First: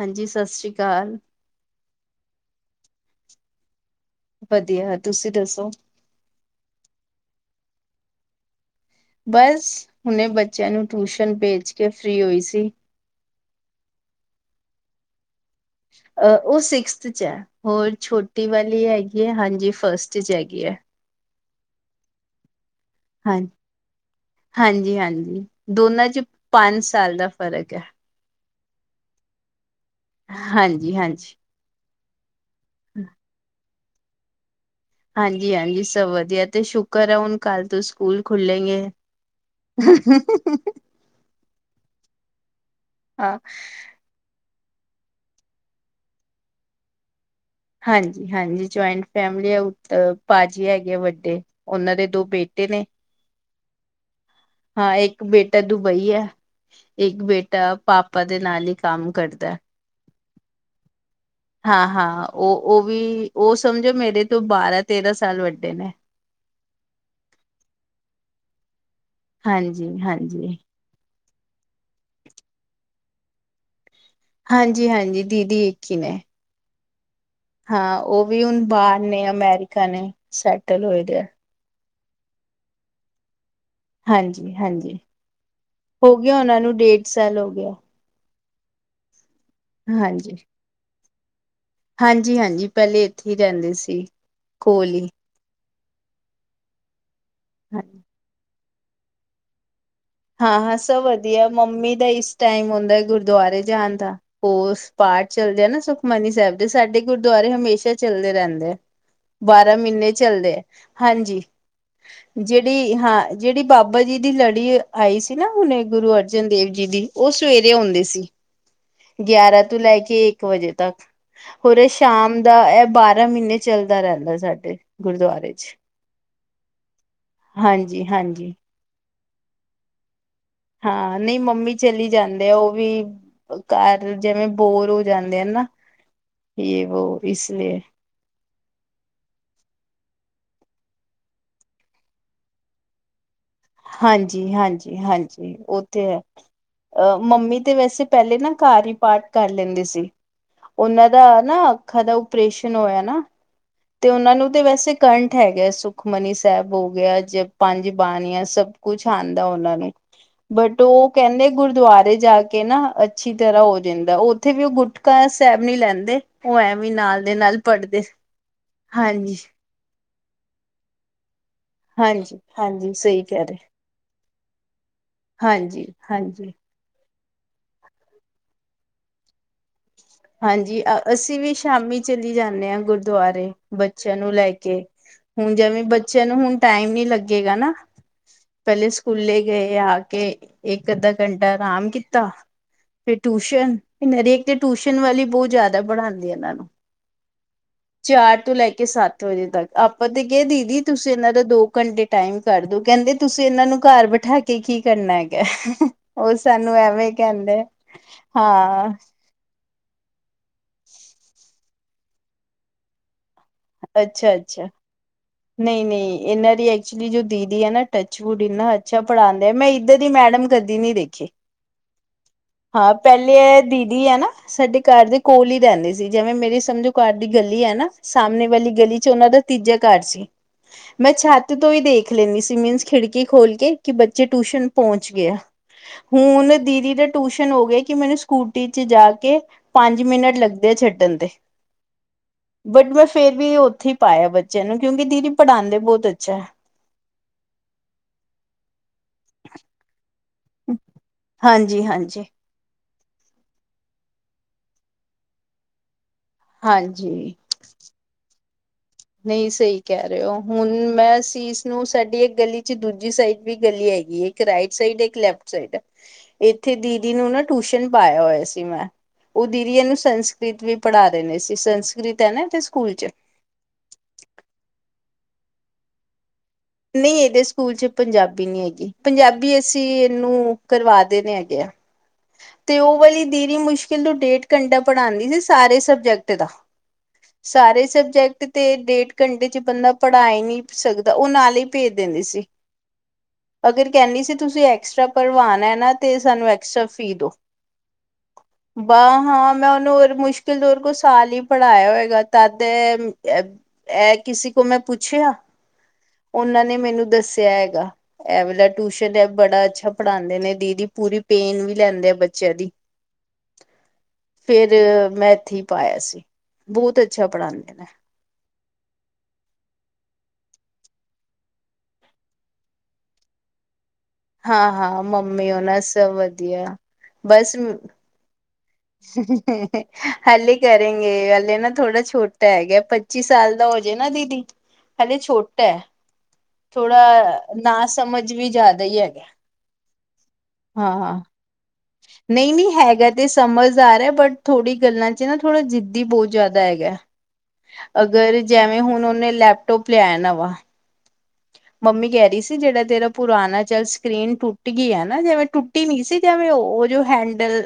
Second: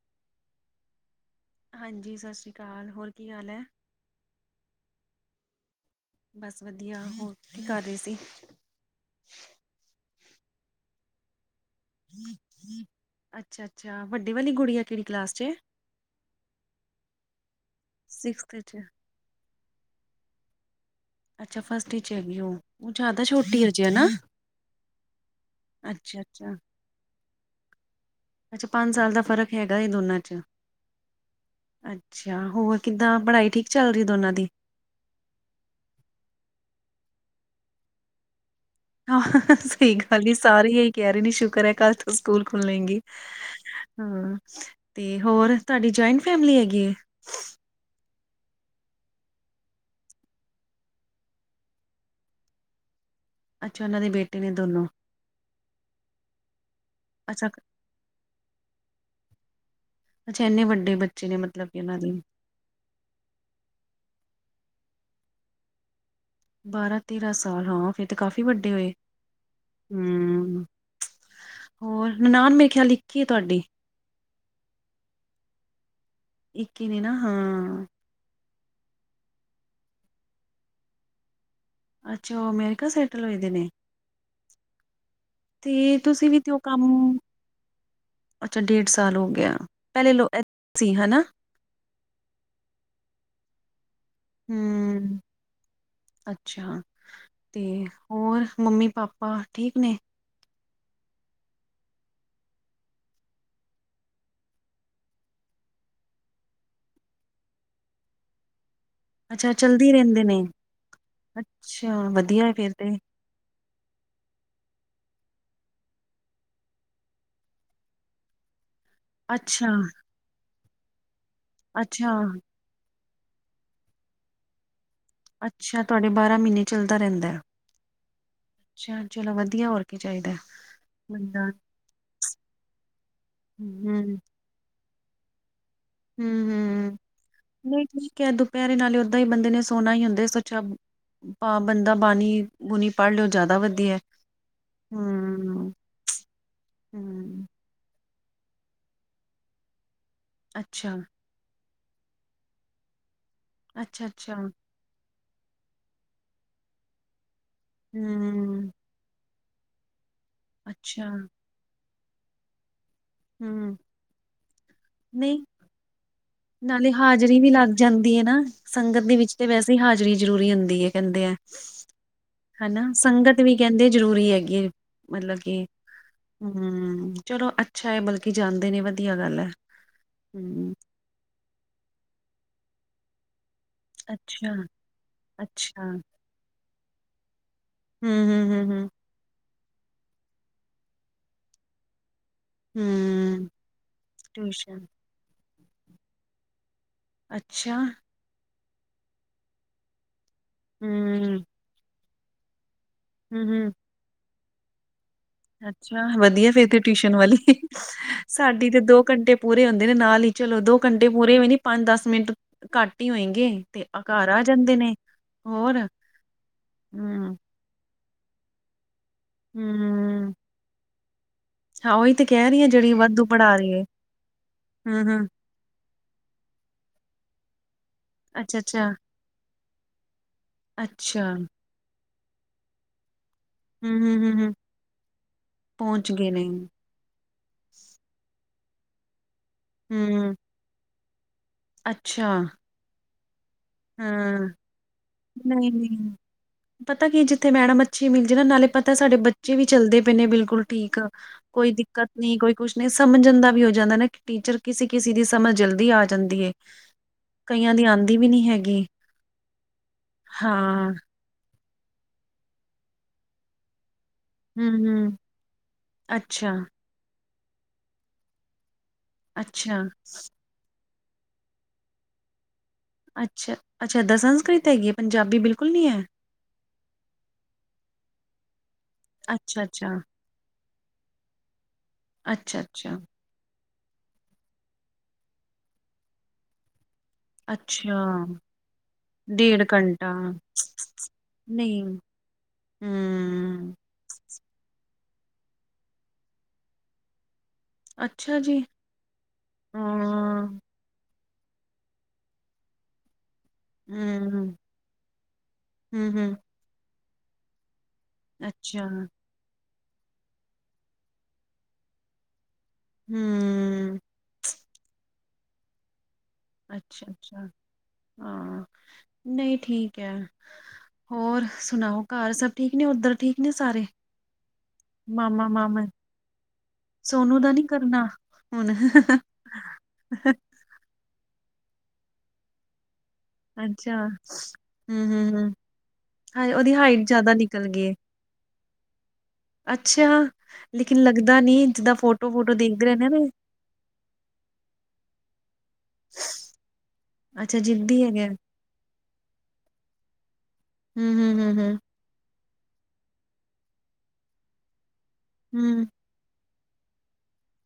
ਹਾਂਜੀ, ਸਤਿ ਸ੍ਰੀ ਅਕਾਲ। ਹਾਂਜੀ, ਸਤਿ ਸ਼੍ਰੀ ਅਕਾਲ। ਹੋਰ ਕੀ ਗਾਲ ਹੈ? ਵਧੀਆ। ਹਾ ਤੁਸੀਂ ਦੱਸੋ? ਬਸ ਵਧੀਆ। ਹੋਰ ਕੀ ਕਰ ਰਹੇ ਸੀ? ਬਸ, ਹੁਣੇ ਬੱਚਿਆਂ ਨੂੰ ਟਿਊਸ਼ਨ ਭੇਜ ਕੇ, ਫ੍ਰਰੀ ਹੋਈ ਸੀ। ਅੱਛਾ- ਅੱਛਾ, ਵੱਡੇ ਵਾਲੀ ਗੁੜੀਆ ਕਿਹੜੀ ਕਲਾਸ ਚ ਐ। ਅਹ ਉਹ ਸਿਕਸਥ ਚ ਹੈ। ਹੋਰ ਛੋਟੀ ਸਿਕਸਥ ਚ ਵਾਲੀ ਹੈਗੀ ਹੈ, ਹਾਂਜੀ। ਫਸਟ ਚ ਹੈਗੀ ਹੈ ਅੱਛਾ ਫਸਟ ਚ ਹੈਗੀ ਉਹ ਉਹ ਜ਼ਿਆਦਾ ਹਾਂ ਛੋਟੀ ਹਜੇ ਨਾ ਹਾਂਜੀ ਹਾਂਜੀ ਦੋਨਾਂ ਅੱਛਾ ਚ ਅੱਛਾ ਪੰਜ ਸਾਲ ਦਾ ਫ਼ਰਕ ਹੈ ਅੱਛਾ ਪੰਜ ਸਾਲ ਦਾ ਫ਼ਰਕ ਹੈਗਾ ਇਹ ਦੋਨਾਂ ਚ ਹਾਂਜੀ ਹਾਂਜੀ ਅੱਛਾ ਹੋਰ ਕਿੱਦਾਂ ਪੜ੍ਹਾਈ ਠੀਕ ਚੱਲ ਰਹੀ ਦੋਨਾਂ ਦੀ ਹਾਂਜੀ ਹਾਂਜੀ ਸਭ ਵਧੀਆ ਤੇ ਸ਼ੁਕਰ ਆ ਹੁਣ ਕੱਲ ਤੋ ਸਕੂਲ ਖੁੱਲੇ ਹਾਂ ਸਹੀ ਗੱਲ ਐ ਸਾਰੇ ਇਹੀ ਕਹਿ ਰਹੇ ਨੇ ਸ਼ੁਕਰ ਹੈ ਕੱਲ ਤੋਂ ਸਕੂਲ ਖੁੱਲੇ ਗੇ ਹਾਂ ਤੇ ਹੋਰ ਤੁਹਾਡੀ ਜੌਆਇੰਟ ਫੈਮਿਲੀ ਹੈਗੀ ਆ ਹਾਂਜੀ ਹਾਂਜੀ ਜੁਆਇੰਟ ਫੈਮਲੀ ਉਤੇ ਭਾਜੀ ਹੈਗੇ ਆ ਵੱਡੇ ਉਹਨਾਂ ਦੇ ਦੋ ਬੇਟੇ ਨੇ ਅੱਛਾ ਉਹਨਾਂ ਦੇ ਬੇਟੇ ਨੇ ਦੋਨੋ ਹਾਂ ਇੱਕ ਬੇਟਾ ਦੁਬਈ ਹੈ ਇੱਕ ਅੱਛਾ ਬੇਟਾ ਪਾ ਪਾਪਾ ਦੇ ਨਾਲ ਹੀ ਕੰਮ ਕਰਦਾ ਅੱਛਾ ਇੰਨੇ ਵੱਡੇ ਬੱਚੇ ਨੇ ਮਤਲਬ ਕਿ ਹਾਂ ਉਹਨਾਂ ਦੀ ਹਾਂ ਉਹ ਉਹ ਵੀ ਉਹ ਸਮਝੋ ਮੇਰੇ ਤੋਂ ਬਾਰਾ ਤੇਰਾਂ, ਸਾਲ ਵੱਡੇ ਨੇ। ਬਾਰਾਂ, ਤੇਰਾਂ ਸਾਲ ਹਾਂ, ਫੇਰ ਤੇ, ਕਾਫੀ ਵੱਡੇ ਹੋਏ। ਹਾਂਜੀ, ਹਾਂਜੀ। ਹੂੰ। ਹੋਰ ਨਨਾਣ ਮੇਰੇ ਖਿਆਲ ਇੱਕ ਹੀ ਹੈ ਤੁਹਾਡੀ ਹਾਂਜੀ ਹਾਂਜੀ ਦੀਦੀ ਇੱਕ ਹੀ ਨੇ ਇੱਕ ਹੀ ਨੇ ਨਾ ਹਾਂ ਹਾਂ ਉਹ ਵੀ ਹੁਣ ਬਾਹਰ ਨੇ ਅਮੈਰੀਕਾ ਨੇ ਸੈਟਲ ਹੋਏ ਦੇ ਅੱਛਾ ਉਹ ਅਮੈਰੀਕਾ ਸੈਟਲ ਹੋਏ ਦੇ ਨੇ ਹਾਂਜੀ ਹਾਂਜੀ ਤੇ ਹੋ ਤੁਸੀਂ ਗਿਆ ਵੀ ਤੇ ਉਹ ਉਹਨਾਂ ਨੂੰ ਕੰਮ ਡੇਢ ਸਾਲ ਹੋ ਗਿਆ ਅੱਛਾ ਡੇਢ ਸਾਲ ਹੋ ਗਿਆ ਪਹਿਲੇ ਲੋ [inaudible] ਸੀ ਹਨਾ ਹਾਂਜੀ ਹਾਂਜੀ ਪਹਿਲੇ ਇੱਥੇ ਹੀ ਰਹਿੰਦੇ ਸੀ ਕੋਲ ਹੀ ਹੂੰ ਅੱਛਾ ਤੇ ਹੋਰ ਮੰਮੀ ਪਾਪਾ ਠੀਕ ਨੇ ਹਾਂ ਹਾਂ ਸਭ ਵਧੀਆ ਮੰਮੀ ਦਾ ਇਸ ਟਾਈਮ ਹੁੰਦਾ ਗੁਰਦੁਆਰੇ ਜਾਣ ਦਾ ਹੋ ਪਾਠ ਚੱਲਦੇ ਆ ਨਾ ਸੁਖਮਨੀ ਸਾਹਿਬ ਦੇ ਸਾਡੇ ਗੁਰਦੁਆਰੇ ਹਮੇਸ਼ਾ ਚੱਲਦੇ ਰਹਿੰਦੇ ਆ ਅੱਛਾ ਬਾਰਾਂ ਚਲਦੀ ਮਹੀਨੇ ਰਹਿੰਦੇ ਨੇ ਚੱਲਦੇ ਹੈ ਹਾਂਜੀ ਅੱਛਾ ਵਧੀਆ ਹੈ ਫਿਰ ਤੇ ਜਿਹੜੀ ਹਾਂ ਜਿਹੜੀ ਬਾਬਾ ਜੀ ਦੀ ਲੜੀ ਆਈ ਸੀ ਨਾ ਹੁਣੇ ਗੁਰੂ ਅਰਜਨ ਦੇਵ ਜੀ ਦੀ ਉਹ ਸਵੇਰੇ ਆਉਂਦੇ ਸੀ ਗਿਆਰਾਂ ਅੱਛਾ ਤੋਂ ਲੈ ਕੇ ਇੱਕ ਵਜੇ ਤੱਕ ਹੋਰ ਇਹ ਅੱਛਾ ਸ਼ਾਮ ਦਾ ਇਹ ਬਾਰਾਂ ਬਾਰਾਂ ਮਹੀਨੇ ਚੱਲਦਾ ਰਹਿੰਦਾ ਸਾਡੇ ਅੱਛਾ ਤੁਹਾਡੇ ਬਾਰਾਂ ਮਹੀਨੇ ਚੱਲਦੇ ਹਾਂਜੀ ਹਾਂਜੀ ਚਲੋ ਵਧੀਆ ਹੋਰ ਕੀ ਚਾਹੀਦਾ ਹਾਂ ਨਹੀਂ ਬੰਦਾ ਮੰਮੀ ਚਲੀ ਜਾਂਦੇ ਆ ਉਹ ਵੀ ਹੂੰ ਘਰ ਜਿਵੇਂ ਬੋਰ ਹੋ ਜਾਂਦੇ ਹਨਾ ਇਹ ਵੋ ਇਸ ਲਈ ਘਰੇ ਨਾਲੇ ਓਦਾਂ ਹੀ ਬੰਦੇ ਨੇ ਸੋਣਾ ਹੀ ਹੁੰਦੇ ਇਸ ਤੋਂ ਅੱਛਾ ਬੰਦਾ ਬਾਣੀ ਬੁਣੀ ਪੜ੍ਹ ਲੇ ੳਹ ਹਾਂਜੀ- ਹਾਂਜੀ ਹਾਂਜੀ ਹੂੰ, ਉਹ ਤੇ ਹੈ ਅਹ ਹੂੰ, ਮੰਮੀ ਤੇ ਵੈਸੇ ਪਹਿਲੇ ਨਾ ਘਰ ਹੀ ਪਾਠ ਕਰ ਲੈਂਦੀ ਸੀ ਅੱਛਾ, ਉਹਨਾਂ ਦਾ ਨਾ ਅੱਖਾਂ ਦਾ ਓਪਰੇਸ਼ਨ ਹੋਇਆ ਨਾ ਤੇ ਉਹਨਾਂ ਅੱਛਾ-ਅੱਛਾ, ਨੂੰ ਤੇ ਵੈਸੇ ਕ ਠ ਹੈਗਾ ਸੁਖਮਨੀ ਸਾਹਿਬ ਹੋ ਗਿਆ ਜ ਪੰਜ ਬਾਣੀਆਂ ਸਭ ਹੂੰ, ਕੁਛ ਆਉਂਦਾ ਉਹਨਾਂ ਨੂੰ ਬਟ ਅੱਛਾ, ਉਹ ਕਹਿੰਦੇ ਗੁਰਦੁਆਰੇ ਜਾ ਕੇ ਨਾ ਅੱਛੀ ਤਰ੍ਹਾਂ ਹੂੰ, ਹੋ ਜਾਂਦਾ ਉੱਥੇ ਵੀ ਉਹ ਗੁਟਕਾ ਨਹੀਂ ਸਾਹਿਬ ਨੀ ਲੈਂਦੇ ਉਹ ਨਾਲੇ ਐਵੇਂ ਨਾਲ ਦੇ ਹਾਜ਼ਰੀ ਵੀ ਨਾਲ ਲੱਗ ਪੜ੍ਹਦੇ ਜਾਂਦੀ ਐ ਨਾ ਸੰਗਤ ਦੇ ਵਿੱਚ ਹਾਂਜੀ ਤੇ ਵੈਸੇ ਹੀ ਹਾਜ਼ਰੀ ਜ਼ਰੂਰੀ ਹੁੰਦੀ ਹੈ ਕਹਿੰਦੇ ਆ ਹਾਂਜੀ ਹਨਾ ਹਾਂਜੀ ਸਹੀ ਸੰਗਤ ਕਹਿ ਵੀ ਰਹੇ ਕਹਿੰਦੇ ਜ਼ਰੂਰੀ ਹੈਗੀ ਮਤਲਬ ਕਿ ਹਾਂਜੀ ਹਾਂਜੀ ਹੂੰ ਚਲੋ ਅੱਛਾ ਹੈ ਬਲਕਿ ਜਾਂਦੇ ਨੇ ਵਧੀਆ ਗੱਲ ਹੈ ਹਾਂਜੀ ਅ ਅਸੀਂ ਵੀ ਸ਼ਾਮੀ ਚਲੀ ਜਾਣੇ ਆ ਗੁਰਦੁਆਰੇ ਬੱਚਿਆਂ ਨੂੰ ਲੈ ਅੱਛਾ, ਕੇ ਹੁਣ ਅੱਛਾ, ਲਗੇਗਾ ਨਾ ਹੂੰ-ਹੂੰ, ਹੂੰ-ਹੂੰ। ਪਹਿਲੇ ਸਕੂਲੈ ਗਏ ਆ ਕੇ ਇੱਕ ਅੱਧਾ ਘੰਟਾ ਆਰਾਮ ਕੀਤਾ ਫਿਰ ਹੂੰ, ਟਿਊਸ਼ਨ ਤੇ ਹਰੇਕ ਦੀ ਟਿਊਸ਼ਨ ਵਾਲੀ ਬਹੁਤ ਜ਼ਿਆਦਾ ਪੜ੍ਹਾਉਂਦੀ ਆ ਇਹਨਾਂ ਨੂੰ ਅੱਛਾ ਚਾਰ ਤੋਂ ਲੈ ਕੇ ਸੱਤ ਵਜੇ ਤੱਕ ਆਪਾਂ ਤੇ ਕਿਹਾ ਦੀਦੀ ਤੁਸੀਂ ਇਹਨਾਂ ਹੂੰ, ਦਾ ਦੋ ਘੰਟੇ ਟਾਈਮ ਕਰਦੋ ਕਹਿੰਦੇ ਤੁਸੀਂ ਇਹਨਾਂ ਹੂੰ-ਹੂੰ, ਨੂੰ ਘਰ ਬਿਠਾ ਕੇ ਕੀ ਕਰਨਾ ਹੈ ਅੱਛਾ ਵਧੀਆ ਫੇਰ ਤੇ ਟਿਊਸ਼ਨ ਵਾਲੀ ਕਹਿੰਦੇ ਸਾਡੀ ਤੇ ਹਾਂ ਦੋ ਘੰਟੇ ਪੂਰੀ ਪੂਰੇ ਹੁੰਦੇ ਨੇ ਨਾਲ ਹੀ ਚਲੋ ਦੋ ਘੰਟੇ ਪੂਰੇ ਹੋਏ ਨੇ ਪੰਜ ਦਸ ਮਿੰਟ ਘੱਟ ਹੀ ਹੋਏਗੀ ਗੇ ਤੇ ਆ ਘਰ ਅੱਛਾ ਆ ਅੱਛਾ ਜਾਂਦੇ ਨੇ ਹੋਰ ਨਹੀਂ ਨਹੀਂ ਇਹਨਾਂ ਦੀ ਐਕਚੁਲੀ ਜੋ ਹੂੰ, ਦੀਦੀ ਹੈ ਨਾ ਟਚਵੁਡ ਇੰਨਾ ਅੱਛਾ ਪੜਾਉਂਦੇ ਮੈਂ ਏਦਾਂ ਦੀ ਹੂੰ, ਮੈਡਮ ਕਦੀ ਨੀ ਦੇਖੀ ਹਾਂ ਉਹੀ ਤਾਂ ਹਾਂ ਪਹਿਲੇ ਇਹ ਦੀਦੀ ਹੈ ਨਾ ਸਾਡੇ ਘਰ ਦੇ ਹੂੰ-ਹੂੰ, ਕੋਲ ਹੀ ਰਹਿੰਦੀ ਸੀ ਜਿਵੇਂ ਮੇਰੀ ਸਮਝੋ ਘਰ ਗਲੀ ਹੈ ਨਾ ਸਾਹਮਣੇ ਵਾਲੀ ਅੱਛਾ-ਅੱਛਾ, ਗਲੀ ਚ ਉਹਨਾਂ ਦਾ ਤੀਜਾ ਘਰ ਸੀ ਮੈਂ ਅੱਛਾ, ਛੱਤ ਤੋਂ ਹੀ ਦੇਖ ਖ ਲੈਂਦੀ ਸੀ ਮੀਨਸ ਖਿੜਕੀ ਖੋਲ ਕੇ ਕਿ ਹੂੰ-ਹੂੰ, ਬੱਚੇ ਹੂੰ-ਹੂੰ, ਟਿਊਸ਼ਨ ਪਹੁੰਚ ਗਿਆ ਪਹੁੰਚ ਗਏ ਨੇ ਹੁਣ ਦੀਦੀ ਦਾ ਟਿਊਸ਼ਨ ਹੋ ਗਿਆ ਕਿ ਮੈਨੂੰ ਸਕੂ ਗੱਡੀ ਚ ਜਾ ਕੇ ਪੰਜ ਹੂੰ, ਮਿੰਟ ਲੱਗਦੇ ਆ ਛੱਡਣ ਤੇ ਅੱਛਾ- ਬਟ ਮੈਂ ਫੇਰ ਵੀ ਉੱਥੇ ਹੀ ਪਾਇਆ ਹਾਂ, ਬੱਚਿਆਂ ਨੂੰ ਕਿਉਂਕਿ ਦੀਦੀ ਪੜ੍ਹਾਦੇ ਬਹੁਤ ਨਹੀਂ-ਨਹੀਂ ਅੱਛਾ ਹੈ ਪਤਾ ਕਿ ਜਿੱਥੇ ਮੈਡਮ ਅੱਛੀ ਮਿਲ ਜਾ ਨਾ ਨਾਲੇ ਪਤਾ ਸਾਡੇ ਬੱਚੇ ਵੀ ਚੱਲਦੇ ਪਏ ਨੇ ਬਿਲਕੁਲ ਠੀਕ ਕੋਈ ਹਾਂਜੀ ਦਿੱਕਤ ਹਾਂਜੀ ਨੀ ਕੋਈ ਕੁਛ ਸਮਝਣ ਦਾ ਵੀ ਹੋ ਜਾਂਦਾ ਨਾ ਕਿ ਟੀਚਰ ਕਿਸੇ ਕਿਸੇ ਦੀ ਸਮਝ ਜਲਦੀ ਆ ਜਾਂਦੀ ਹਾਂਜੀ ਕਈਆਂ ਦੀ ਆਂਦੀ ਵੀ ਨਹੀ ਹੈਗੀ ਨਹੀਂ ਸਹੀ ਕਹਿ ਰਹੇ ਹੋ ਹੁਣ ਹਾਂ ਮੈਂ ਸੀ ਨੂੰ ਸਾਡੀ ਇੱਕ ਗਲੀ ਚ ਦੂਜੀ ਸਾਈਡ ਵੀ ਗਲੀ ਆਈ ਇੱਕ ਹੂੰ ਰਾਈਟ ਸਾਈਡ ਇੱਕ ਹੂੰ ਲੈਫਟ ਸਾਈਡ ਅੱਛਾ ਇੱਥੇ ਦੀਦੀ ਨੂੰ ਨਾ ਟਿਊਸ਼ਨ ਪਾਇਆ ਹੋਇਆ ਸੀ ਮੈਂ ਉਹ ਦੀਂਦੀ ਅੱਛਾ ਇਨੂੰ ਸੰਸਕ੍ਰਿਤ ਵੀ ਪੜ੍ਹਾ ਰਹੇ ਨੇ ਇਸਦੀ ਸੰਸਕ੍ਰਿਤ ਹੈ ਨਾ ਤੇ ਅੱਛਾ ਅੱਛਾ ਇੱਦਾਂ ਸੰਸਕ੍ਰਿਤ ਹੈਗੀ ਹੈ ਪੰਜਾਬੀ ਬਿਲਕੁਲ ਨਹੀਂ ਹੈ ਨਹੀਂ ਇਹਦੇ ਸਕੂਲ ਚ ਪੰਜਾਬੀ ਨਹੀਂ ਹੈਗੀ ਪੰਜਾਬੀ ਅੱਛਾ ਅਸੀਂ ਅੱਛਾ ਇਹਨੂੰ ਕਰਵਾ ਦੇਣੇ ਹੈਗੇ ਆ ਅੱਛਾ ਤੇ ਅੱਛਾ ਉਹ ਵਾਲੀ ਦੇਰੀ ਮੁਸ਼ਕਿਲ ਕਹਿੰਦੇ ਡੇਢ ਘੰਟਾ ਪੜ੍ਹਾਦੀ ਜੀ ਸੀ ਸਾਰੇ ਸਬਜੈਕਟ ਦਾ ਸਾਰੇ ਅੱਛਾ ਸਬਜੈਕਟ ਤੇ ਡੇਢ ਘੰਟੇ ਚ ਡੇਢ ਬੰਦਾ ਘੰਟਾ ਪੜ੍ਹਾ ਹੀ ਨਹੀਂ ਸਕਦਾ ਉਹ ਨਾਲ ਨਹੀਂ ਭੇਜ ਦਿੰਦੀ ਸੀ ਹੂੰ ਅਗਰ ਕਹਿੰਦੀ ਸੀ ਤੁਸੀਂ ਐਕਸਟਰਾ ਭਰਵਾਨਾ ਹੈ ਨਾ ਤੇ ਸਾਨੂੰ ਐਕਸਟਰਾ ਫੀਸ ਦੋ ਅੱਛਾ ਜੀ ਬਾਹ ਹਾਂ ਮੈਂ ਉਹਨੂੰ ਰ ਹਾਂ ਮੁਸ਼ਕਿਲ ਓਦੇ ਕੋਲੋ ਸਾਲ ਈ ਪੜ੍ਹਾਇਆ ਹੋਏਗਾ ਤਦ ਇਹ ਕਿਸੇ ਹੂੰ ਕੋ ਮੈਂ ਪੁੱਛਿਆ ਹੂੰ ਹੂੰ ਉਹਨਾਂ ਨੇ ਮੈਨੂੰ ਦੱਸਿਆ ਹੈਗਾ ਐ ਵਾਲਾ ਅੱਛਾ ਟਿਊਸ਼ਨ ਹੈ ਬੜਾ ਅੱਛਾ ਪੜਾਉਂਦੇ ਨੇ ਦੀਦੀ ਪੂਰੀ ਪੇਨ ਵੀ ਲੈਂਦੇ ਆ ਬੱਚਿਆਂ ਦੀ ਹੂੰ, ਫਿਰ ਮੈਂ ਇੱਥੇ ਪਾਇਆ ਸੀ। ਬਹੁਤ ਅੱਛਾ ਅੱਛਾ ਪੜ੍ਹਾਉਂਦੇ ਨੇ ਹਾਂ ਨਹੀਂ ਠੀਕ ਹੈ। ਹੋਰ ਸੁਣਾਓ ਘਰ ਸਭ ਠੀਕ ਨੇ ਉੱਧਰ ਠੀਕ ਨੇ ਸਾਰੇ? ਹਾਂ ਹਾਂ ਮਾਮਾ ਮੰਮੀ ਉਹ ਨਾ ਮਾਮਾ ਸਭ ਵਧੀਆ ਸੋਨੂੰ ਦਾ ਬਸ ਨੀ ਕਰਨਾ ਹੁਣ ਹਲੇ ਕਰੇਗੇ ਹਲੇ ਨਾ ਥੋੜਾ ਛੋਟਾ ਹੈਗਾ ਪੱਚੀ ਸਾਲ ਦਾ ਹੋ ਜੇ ਅੱਛਾ, ਨਾ ਦੀਦੀ ਹਲੇੇ ਹੂੰ-ਹੂੰ-ਹੂੰ, ਛੋਟਾ ਹੈ। ਹਾਏ ਉਹਦੀ ਹਾਈਟ ਜ਼ਿਆਦਾ ਥੋੜਾ ਨਿਕਲ ਗਈ ਨਾ ਏ ਸਮਝ ਵੀ ਜ਼ਿਆਦਾ ਹੀ ਹੈਗਾ। ਅੱਛਾ ਲੇਕਿਨ ਹਾਂ ਲੱਗਦਾ ਨੀ। ਜਿੱਦਾਂ ਨਹੀਂ ਫੋਟੋ-ਫੋਟੋ ਨਹੀਂ ਦੇਖਦੇ ਰਹਿੰਦੇ ਹੈਗਾ ਤੇ ਨੇ ਸਮਝਦਾਰ ਐ, ਬਟ ਥੋੜ੍ਹੀ ਗੱਲਾਂ ਚ ਨਾ ਥੋੜ੍ਹਾ ਜਿੱਦੀ ਬਹੁਤ ਜ਼ਿਆਦਾ ਹੈਗਾ। ਅੱਛਾ ਜਿੱਦੀ ਹੈਗਾ ਅਗਰ ਜਿਵੇਂ ਹੁਣ ਉਹਨੇ ਲੈਪਟੋਪ ਲੇਯਾ ਐ ਨਵਾ ਹੂੰ-ਹੂੰ-ਹੂੰ-ਹੂੰ, ਮੰਮੀ ਕਹਿ ਰਹੀ ਸੀ ਜਿਹੜਾ ਤੇਰਾ ਪੁਰਾਣਾ ਚਾਹੇ ਸਕ੍ਰੀਨ ਟੁੱਟ ਗਈ ਆ ਹੈਂ ਜਿਵੇਂ ਟੁੱਟੀ ਹੂੰ, ਨੀ ਸੀ, ਜਿਵੇੰ ਉਹ ਜੋ ਹੈਂਡਲ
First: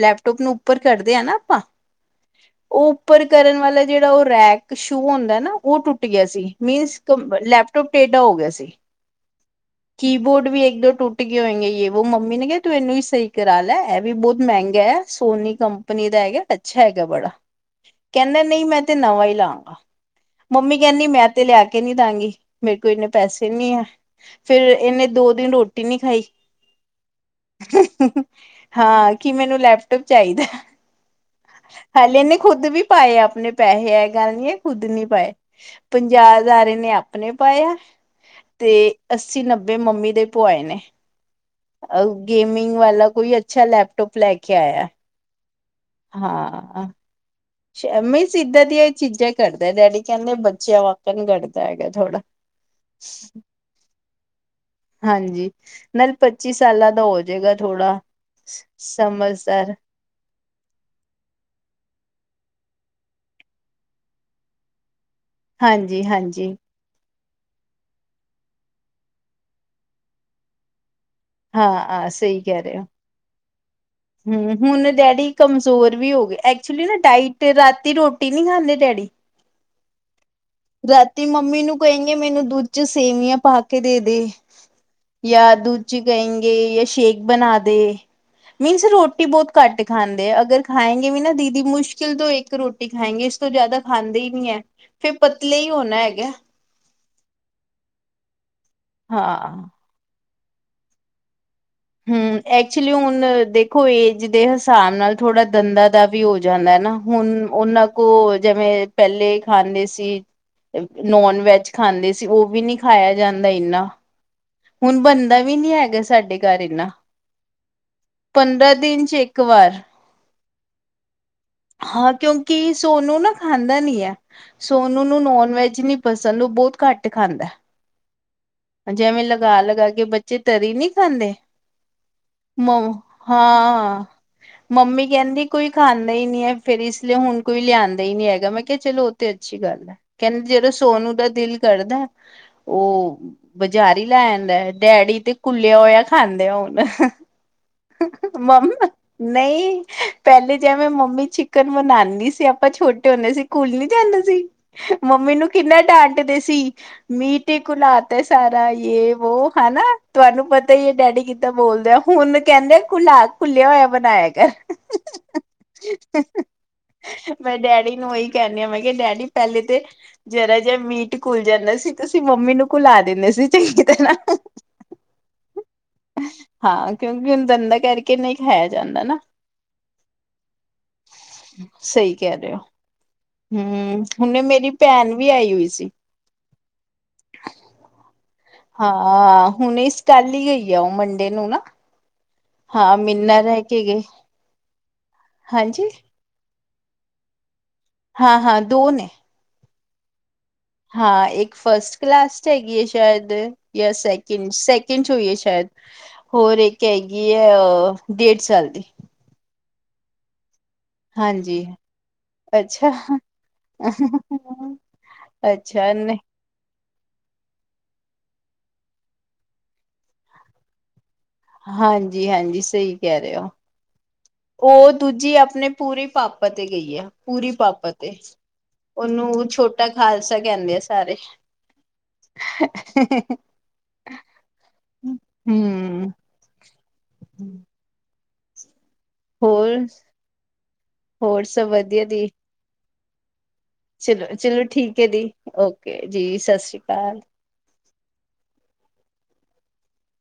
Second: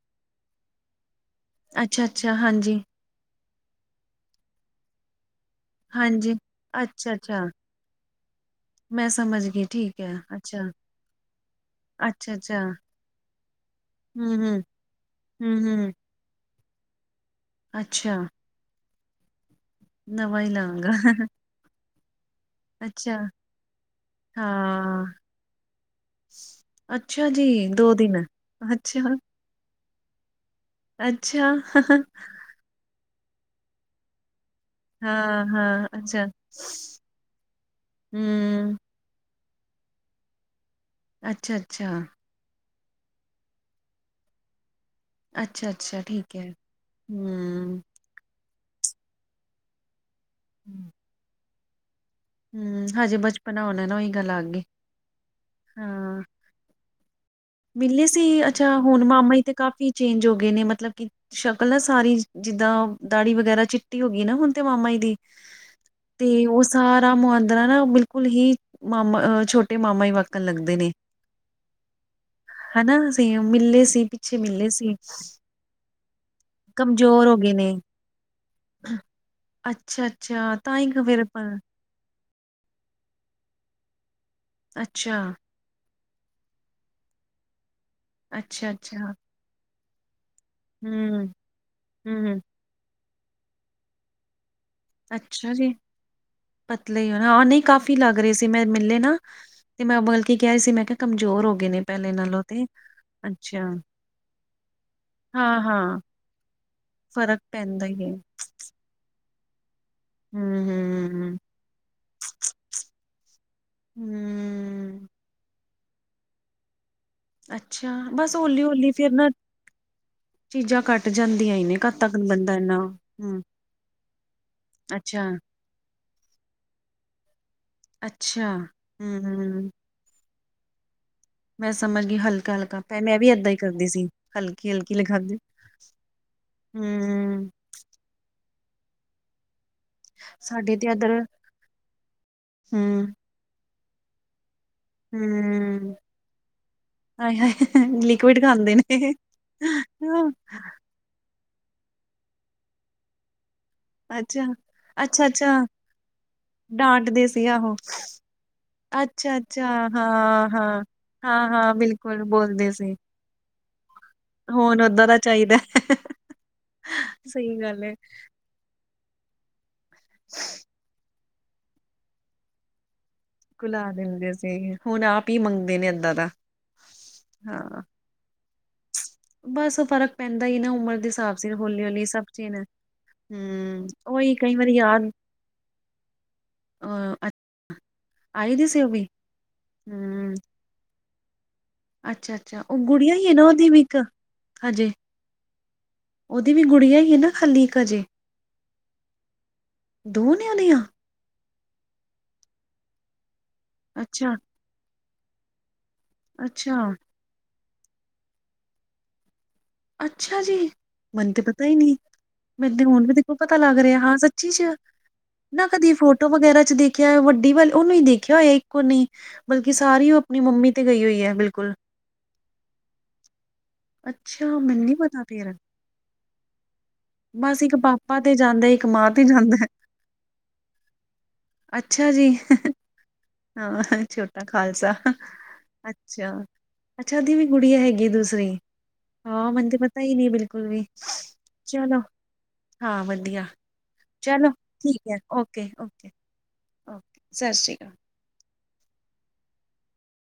ਲੈਪਟੋਪ ਨੂੰ ਉੱਪਰ ਕਰਦੇ ਆ ਨਾ ਆਪਾਂ ਅੱਛਾ ਅੱਛਾ ਹਾਂਜੀ। ਉਹ ਉੱਪਰ ਕਰਨ ਵਾਲਾ ਜਿਹੜਾ ਉਹ, ਰੈਕ ਸ਼ੂ ਹੁੰਦਾ ਨਾ ਉਹ ਟੁੱਟ ਗਿਆ ਹਾਂਜੀ-ਹਾਂਜੀ, ਸੀ ਮੀਨਸ ਅੱਛਾ-ਅੱਛਾ, ਲੈਪ ਟ ਟੁਟ, ਟੇਡਾ ਹੋ ਗਿਆ ਸੀ। ਮੈਂ ਸਮਝ ਗਈ ਠੀਕ ਐ ਕੀ ਬੋਰਡ ਵੀ ਅੱਛਾ, ਇੱਕ ਦੋ ਟੁੱਟ ਗਏ ਹੋਏਗੇ ਯ ਵੋ, ਮੰਮੀ ਨੇ ਕਿਹਾ ਅੱਛਾ-ਅੱਛਾ, ਤੂੰ ਇਹਨੂੰ ਹੀ ਸਹੀ ਕਰਾ ਲੈ। ਇਹ ਵੀ ਬਹੁਤ ਹੂੰ-ਹੂੰ, ਮਹਿੰਗਾ ਹੈ, ਸੋਨੀ ਹੂੰ-ਹੂੰ। ਕੰਪਨੀ ਦਾ ਹੈਗਾ। ਅੱਛਾ ਹੈਗਾ ਬੜਾ, ਅੱਛਾ ਕਹਿੰਦਾ ਨਹੀਂ ਮੈਂ ਤੇ ਨਵਾਂ ਹੀ ਲਾਵ ਨਵਾਂ ਹੀ ਮੰਮੀ ਲਾਂਗਾ ਕਹਿੰਦੀ, ਮੈਂ ਤੇ ਲਿਆ ਕੇ ਨੀ ਦਾਂਗੀ। ਮੇਰੇ ਕੋਲ ਇਨੇ ਅੱਛਾ ਪੈਸੇ ਨਹੀਂ ਹੈ, ਫਿਰ ਹਾਂ ਇਹਨੇ ਦੋ ਦਿਨ ਰੋਟੀ ਨਹੀਂ ਖਾਈ। ਅੱਛਾ ਜੀ ਹਮ ਦੋ ਹੂ ਦਿਨ ਹੂ ਅੱਛਾ ਹਾਂ ਕੀ ਮੈਨੂੰ ਲੈਪਟੋਪ ਚਾਹੀਦਾ। ਅੱਛਾ ਹਾਲੇੇ ਇਹਨੇ ਖੁੱਦ ਵੀ ਪਾਏ ਆ ਆਪਣੇ ਪੈਸੇ ਐ, ਏ ਗੱਲ ਨੀ ਹੈ ਖੁੱਦ ਨੀ ਪਾਏ, ਹਾਂ ਹਾਂ ਅੱਛਾ ਪੰਜਾਹ ਹਜ਼ਾਰ ਐਨੇ ਆਪ ਆਪਣੇ ਪਾਏ ਆ ਤੇ ਹੂੰ ਅੱਸੀ ਨੱਬੇ ਮੰਮੀ ਦੇ ਪੂਆਏ ਨੇ। ਅੱਛਾ ਅੱਛਾ। ਗੇਮਿੰਗ ਵਾਲਾ ਕੋਈ ਅੱਛਾ ਲੈਪਟੋਪ ਲੈ ਕੇ ਆਇਆ। ਅੱਛਾ ਅੱਛਾ ਠੀਕ ਹੈ, ਹੂ। ਮੀਂਸ ਇੱਦਾਂ ਦੀਆਂ ਇਹ ਚੀਜ਼ਾਂ ਕਰਦਾ, ਡੈਡੀ ਕਹਿੰਦੇ ਬੱਚਿਆਂ ਵਾਕਣ ਕਰਦਾ ਹੈਗਾ ਥੋੜਾ। ਹੂ, ਹਜੇ ਬਚਪਨਾ ਹੋਣਾ ਨਾ, ਔਹੀ ਗੱਲ ਆ ਗਈ। ਹਾਂਜੀ ਨਾਲ ਹਾਂ ਪੱਚੀ ਸਾਲਾਂ ਦਾ ਹੋ ਜਾ ਮਿਲੇ ਸੀ, ਅੱਛਾ ਹੁਣ ਮਾਮਾ ਹੀ ਤੇ ਕਾਫ਼ੀ ਚੇਂਜ ਹੋ ਗਏ ਨੇ, ਮਤਲਬ ਕਿ ਸ਼ਕਲ ਨਾ ਸਾਰੀ ਜਿੱਦਾਂ ਦਾੜੀ ਵਗੈਰਾ ਚਿੱਟੀ ਹੋ ਗਈ ਨਾ ਹੁਣ ਤੇ, ਮਾਮਾ ਜੀ ਦੀ। ਹਾਂਜੀ ਹਾਂਜੀ। ਮੁਹਦਰਾ ਨਾ ਬਿਲਕੁਲ ਹੀ ਮਾਮਾਹ ਛੋਟੇ ਮਾਮਾ ਹੀ ਵਕਣ ਲੱਗਦੇ ਨੇ। ਹਾਂ ਹਾਂ ਸਹੀ ਕਹਿ ਰਹੇ ਹੋ। ਹਨਾ ਅਸੀਂ ਮਿਲੇ ਸੀ ਪਿੱਛੇ ਹਮ ਮਿਲੇ ਹੁਣ ਸੀ ਡੈਡੀ ਕਮਜ਼ੋਰ ਵੀ ਹੋ ਗਏ, ਐਕਚੁਲੀ ਨਾ ਕਮਜ਼ੋਰ ਹੋ ਡਾਇਟ ਗਏ ਨੇ ਰਾਤੀ ਰੋਟੀ ਨਹੀਂ ਖਾਂਦੇ ਡੈਡੀ [inaudible] ਅੱਛਾ। ਅੱਛਾ ਤਾਂ ਹੀ ਫਿਰ ਰਾਤੀ ਪਰ ਮੰਮੀ ਨੂੰ ਕਹਿੰਗਏ ਮੈਨੂੰ ਦੁੱਧ ਚ ਸੇਵੀਆਂ ਪਾ ਕੇ ਦੇ ਦੇ। ਅੱਛਾ ਯਾ ਦੂੱਧ ਚੀ ਕਹਿਗੇ, ਜਾਂ ਸ਼ੇਕ ਬਣਾ ਦੇ। ਅੱਛਾ ਮੀਨਸ ਅੱਛਾ ਰੋਟੀ ਬਹੁਤ ਘੱਟ ਖਾਂਦੇ, ਅਗਰ ਖਾਏਗੇ ਵੀ ਹੂੰ ਨਾ ਦੀਦੀ ਹੂੰ ਮੁਸ਼ਕਿਲ ਤੋਂ ਹੂੰ ਇੱਕ ਰੋਟੀ ਹੈਗੇ ਇਸ ਤੋਂ ਜ਼ਿਆਦਾ ਖਾਂਦੇ ਹੀ ਨੀ ਹੈ। ਫਿਰ ਅੱਛਾ ਪਤਲੇ ਹੀ ਜੀ ਹੋਣਾ ਹੈਗਾ। ਪਤਲੇ ਹਾਂ ਨਹੀਂ ਕਾਫੀ ਲੱਗ ਰਹੇ ਸੀ ਮੈਂ ਮਿਲੇ ਨਾ, ਹਾਂ ਤੇ ਮੈਂ ਬਲਕੀ ਕਹਿ ਰਹੀ ਸੀ ਮੈਂ ਕਿਹਾ ਕਮਜ਼ੋਰ ਹੋ ਗਏ ਨੇ ਪਹਿਲੇ ਹੂ, ਨਾਲੋਂ ਤੇ ਐਕਚੁਲੀ ਹੁਣ ਅੱਛਾ ਦੇਖੋ ਏਜ ਦੇ ਹਿਸਾਬ ਨਾਲ ਥੋੜਾ ਹਾਂ ਦੰਦਾਂ ਹਾਂ ਦਾ ਵੀ ਹੋ ਜਾਂਦਾ। ਹੈਨਾ, ਹੁਣ ਫ਼ਰਕ ਪੈਂਦਾ ਉਹਨਾਂ ਹੀ ਹੈ ਕੋਲ ਜਿਵੇਂ ਪਹਿਲੇ ਖਾਂਦੇ ਸੀ ਹੂੰ ਹੂੰ ਹੂੰ ਨੋਨ ਵੈਜ ਖਾਂਦੇ ਸੀ, ਔ ਵੀ ਨੀ ਖਾਇਆ ਜਾਂਦਾ ਇਨਾ। ਹੁਣ ਹੂੰ। ਬਣਦਾ ਵੀ ਨੀ ਹੈਗਾ, ਸਾਡੇ ਘਰ ਇਨਾ। ਅੱਛਾ ਬਸ ਹੌਲੀ ਪੰਦਰਾਂ ਹੌਲੀ ਦਿਨ ਫਿਰ ਚ ਨਾ ਇੱਕ ਵਾਰ ਚੀਜ਼ਾਂ ਘੱਟ ਜਾਂਦੀਆਂ ਹੀ ਨੇ ਕਦ ਹਾਂ ਤੱਕ ਬੰਦਾ ਕਿਉਂਕਿ ਇੰਨਾ ਸੋਨੂੰ ਨਾ ਹੂੰ ਖਾਂਦਾ ਨੀ ਹੈ, ਸੋਨੂੰ ਨੂੰ ਅੱਛਾ ਨੋਨ ਵੈਜ ਨੀ ਪਸੰਦ, ਉਹ ਬਹੁਤ ਘੱਟ ਖਾਂਦੇ। ਅੱਛ ਜੇਵੇਂ ਲਗਾ ਲਗਾ ਕੇ ਬੱਚੇ, ਤਰੀ ਨਹੀਂ ਖਾਂਦੇ। ਮੈਂ ਸਮਝ ਗਈ ਹਲਕਾ ਮ ਹਲਕਾ ਪ ਮੈਂ ਵੀ ਏਦਾਂ ਹੀ ਕਰਦੀ ਹਾਂ, ਸੀ ਹਲਕੀ ਹਲਕੀ ਮੰਮੀ ਲਗਾਉਂਦੇ ਕਹਿੰਦੀ ਕੋਈ ਖਾਂਦਾ ਹੀ ਨਹੀਂ ਏ। ਫੇਰ ਇਸ ਲਈ, ਹੁਣ ਹੂੰ ਕੋਈ ਲਿਆਂਦਾ ਹੀ ਨੀ ਹੈਗਾ ਮੈਂ ਕੇਹਾ ਚਲੋ, ਔ ਤੇ ਅੱਛੀ ਗੱਲ ਏ, ਕਹਿੰਦੇ ਜਦੋਂ ਸਾਡੇ ਤੇ ਸੋਨੂੰ ਇੱਧਰ ਦਾ ਦਿਲ ਕਰਦਾ ਔ ਹੂੰ ਬਜ਼ਾਰ ਹੀ ਲੈ ਆਦਾ ਡੈਡੀ ਤੇ ਕੁੱਲਿਆ ਹੂੰ ਹੋਇਆ ਖਾਂਦੇ ਆ ਹੁਣ ਹਾਏ ਹਾਏ ਲਿਕੁਿਡ ਖਾਂਦੇ ਮੰਮਾ ਨੇ ਨਹੀਂ ਪਹਿਲੇ ਜੇਵੇੈਂ ਮੰਮੀ ਚਿਕਨ ਬਨਾਂਦੀ ਸੀ ਆਪਾਂ ਛੋਟੇ ਹੁੰਦੇ ਸੀ ਕੂਲ ਨੀ ਜਾਂਦਾ ਸੀ ਅੱਛਾ ਅੱਛਾ ਮੰਮੀ ਨੂੰ ਅੱਛਾ ਕਿੰਨਾ ਡਾਂਟਦੇ ਸੀ ਡਾਂਟਦੇ ਸੀ ਮੀਟ ਹੀ ਆਹੋ ਕੁਲਾ ਸਾਰਾ ਯ ਵੋ ਅੱਛਾ ਅੱਛਾ ਹਨਾ ਹਾਂ ਤੁਹਾਨੂੰ ਹਾਂ ਪਤਾ ਹੀ ਹੈ ਡੈਡੀ ਹਾਂ ਕਿੱਦਾਂ ਹਾਂ ਬੋਲਦੇ ਆ ਬਿਲਕੁਲ ਹੁਣ ਬੋਲਦੇ ਕਹਿੰਦੇ ਸੀ ਖੁਲਾਅ ਖੁੱਲਿਆ ਹੋਇਆ ਬਣਾਇਆ ਕਰ ਹੁਣ ਓਦਾਂ ਦਾ ਚਾਹੀਦਾ ਮੈਂ ਸਹੀ ਗੱਲ ਹੈ ਡੈਡੀ ਨੂੰ ਇਹੀ ਕਹਿਣੀ ਆ ਮੈਂ ਕਿਹਾ ਡੈਡੀ ਪਹਿਲੇ ਤੇ ਜਰਾ ਜਿਹਾ ਮੀਟ ਘੁਲ ਜਾਂਦਾ ਸੀ ਤੁਸੀਂ ਮੰਮੀ ਨੂੰ ਘੁਲਾ ਦਿੰਦੇ ਸੀ ਚੰਗੀ ਘੁਲਾ ਤਰ੍ਹਾਂ ਦਿੰਦੇ ਸੀ ਹੁਣ ਆਪ ਹੀ ਮੰਗਦੇ ਨੇ ਏਦਾਂ ਦਾ ਹਾਂ ਕਿਉਂਕਿ ਹੁਣ ਦੰਦਾ ਹਾਂ ਕਰਕੇ ਨਹੀਂ ਖਾਇਆ ਜਾਂਦਾ ਨਾ। ਬਸ ਫਰਕ ਪੈਂਦਾ ਹੀ ਨਾ ਉਮਰ ਦੇ ਹਿਸਾਬ ਸੀ ਹੌਲੀ ਹੌਲੀ ਸਹੀ ਸਭ ਕਹਿ ਰਹੇ ਚਿਨ ਹੋ ਹੂੰ ਹੂੰ ਉਹੀ ਹੁਣੇ ਕਈ ਮੇਰੀ ਵਾਰੀ ਯਾਰ ਭੈਣ ਵੀ ਆਈ ਹੋਈ ਸੀ। ਅ [inaudible] ਦੀ ਸੀ ਉਹ ਵੀ ਹਾਂ ਹੁਣ ਕੱਲ ਹਮ ਹੀ ਗਈ ਆ ਉਹ ਮੰਡੇ ਨੂੰ ਨਾ ਅੱਛਾ ਅੱਛਾ ਉਹ ਹਾਂ ਗੁੜੀਆਂ ਹੀ ਹੈ ਮਿੰਨਾ ਨਾ ਰਹਿ ਉਹਦੀ ਵੀ ਕੇ ਇੱਕ ਗਏ ਹਜੇ ਹਾਂਜੀ ਉਹ ਦੀ ਵੀ ਗੁੜੀਆਂ ਹੀ ਨਾ ਖਾਲੀ? ਹਾਂ, ਹਾਂ ਦੋ ਨੇ ਦੁਨ ਹਾਂ ਇੱਕ ਫਸਟ ਕਲਾਸ ਚ ਹੈਗੀ ਏ ਸ਼ਾਇਦ, ਜਾਂ ਅੱਛਾ ਸੈਕਿੰਡ ਚ ਸੈ ਸੈਕੰਡ ਚ ਹੋਈ ਏ ਸ਼ਾਇਦ, ਹੋਰ ਅੱਛਾ ਇੱਕ ਹੈਗੀ ਹੈ ਡੇਢ ਸਾਲ ਦੀ। ਅੱਛਾ ਜੀ ਮੈਨੂੰ ਤੇ ਪਤਾ ਹਾਂਜੀ ਹੀ ਨਹੀਂ ਮੈਨੂੰ ਤੇ ਅੱਛਾ ਹੁਣ ਵੀ ਦੇਖੋ ਪਤਾ ਲੱਗ ਰਿਹਾ ਹਾਂ ਸੱਚੀ ਚ ਨਾ ਅੱਛਾ ਕਦੀ ਨਹੀਂ ਫੋਟੋ ਵਗੈਰਾ ਚ ਦੇਖ ਖਿਆ ਵੱਡੀ ਵੱਲ ਉਹਨੂੰ ਹੀ ਦੇਖਿਆ ਹੋਇਆ ਇੱਕੋ ਨਹੀਂ ਬਲਕਿ ਸਾਰੀ ਉਹ ਆਪਣੀ ਮੰਮੀ ਤੇ ਗਈ ਹੋਈ ਏ ਹਾਂਜੀ ਹਾਂਜੀ ਸਹੀ ਕਹਿ ਰਹੇ ਹੋ ਅੱਛਾ ਮੈਨੂੰ ਉਹ ਨੀ ਪਤਾ ਦੂਜੀ ਫੇਰ ਆਪਣੇ ਪੂਰੀ ਪਾਪਾ ਤੇ ਗਈ ਆ ਪੂਰੀ ਬਸ ਇੱਕ ਪਾਪਾ ਤੇ ਜਾਂਦਾ ਇੱਕ ਮਾਂ ਤੇ ਉਹਨੂੰ ਉਹ ਜਾਂਦਾ ਹੈ। ਛੋਟਾ ਖਾਲਸਾ ਕਹਿੰਦੇ ਆ ਸਾਰੇ ਅੱਛਾ ਜੀ ਹਾਂ ਛੋਟਾ ਖਾਲਸਾ ਹੂੰ ਅੱਛਾ ਅੱਛਾ ਉਹਦੀ ਵੀ ਗੁੜੀਆਂ ਹੈਗੀ ਆ ਦੂਸਰੀ ਹਾਂ ਮੈਨੂੰ ਹੋਰ-ਹੋਰ ਪਤਾ ਹੀ ਨਹੀਂ ਬਿਲਕੁਲ ਵੀ ਸਭ ਚਲੋ ਵਧੀਆ ਦੀ ਹਾਂ ਵਧੀਆ ਚਲੋ ਠੀਕ ਹੈ ਓਕੇ ਓਕੇ ਓਕੇ ਸਤਿ ਸ੍ਰੀ ਅਕਾਲ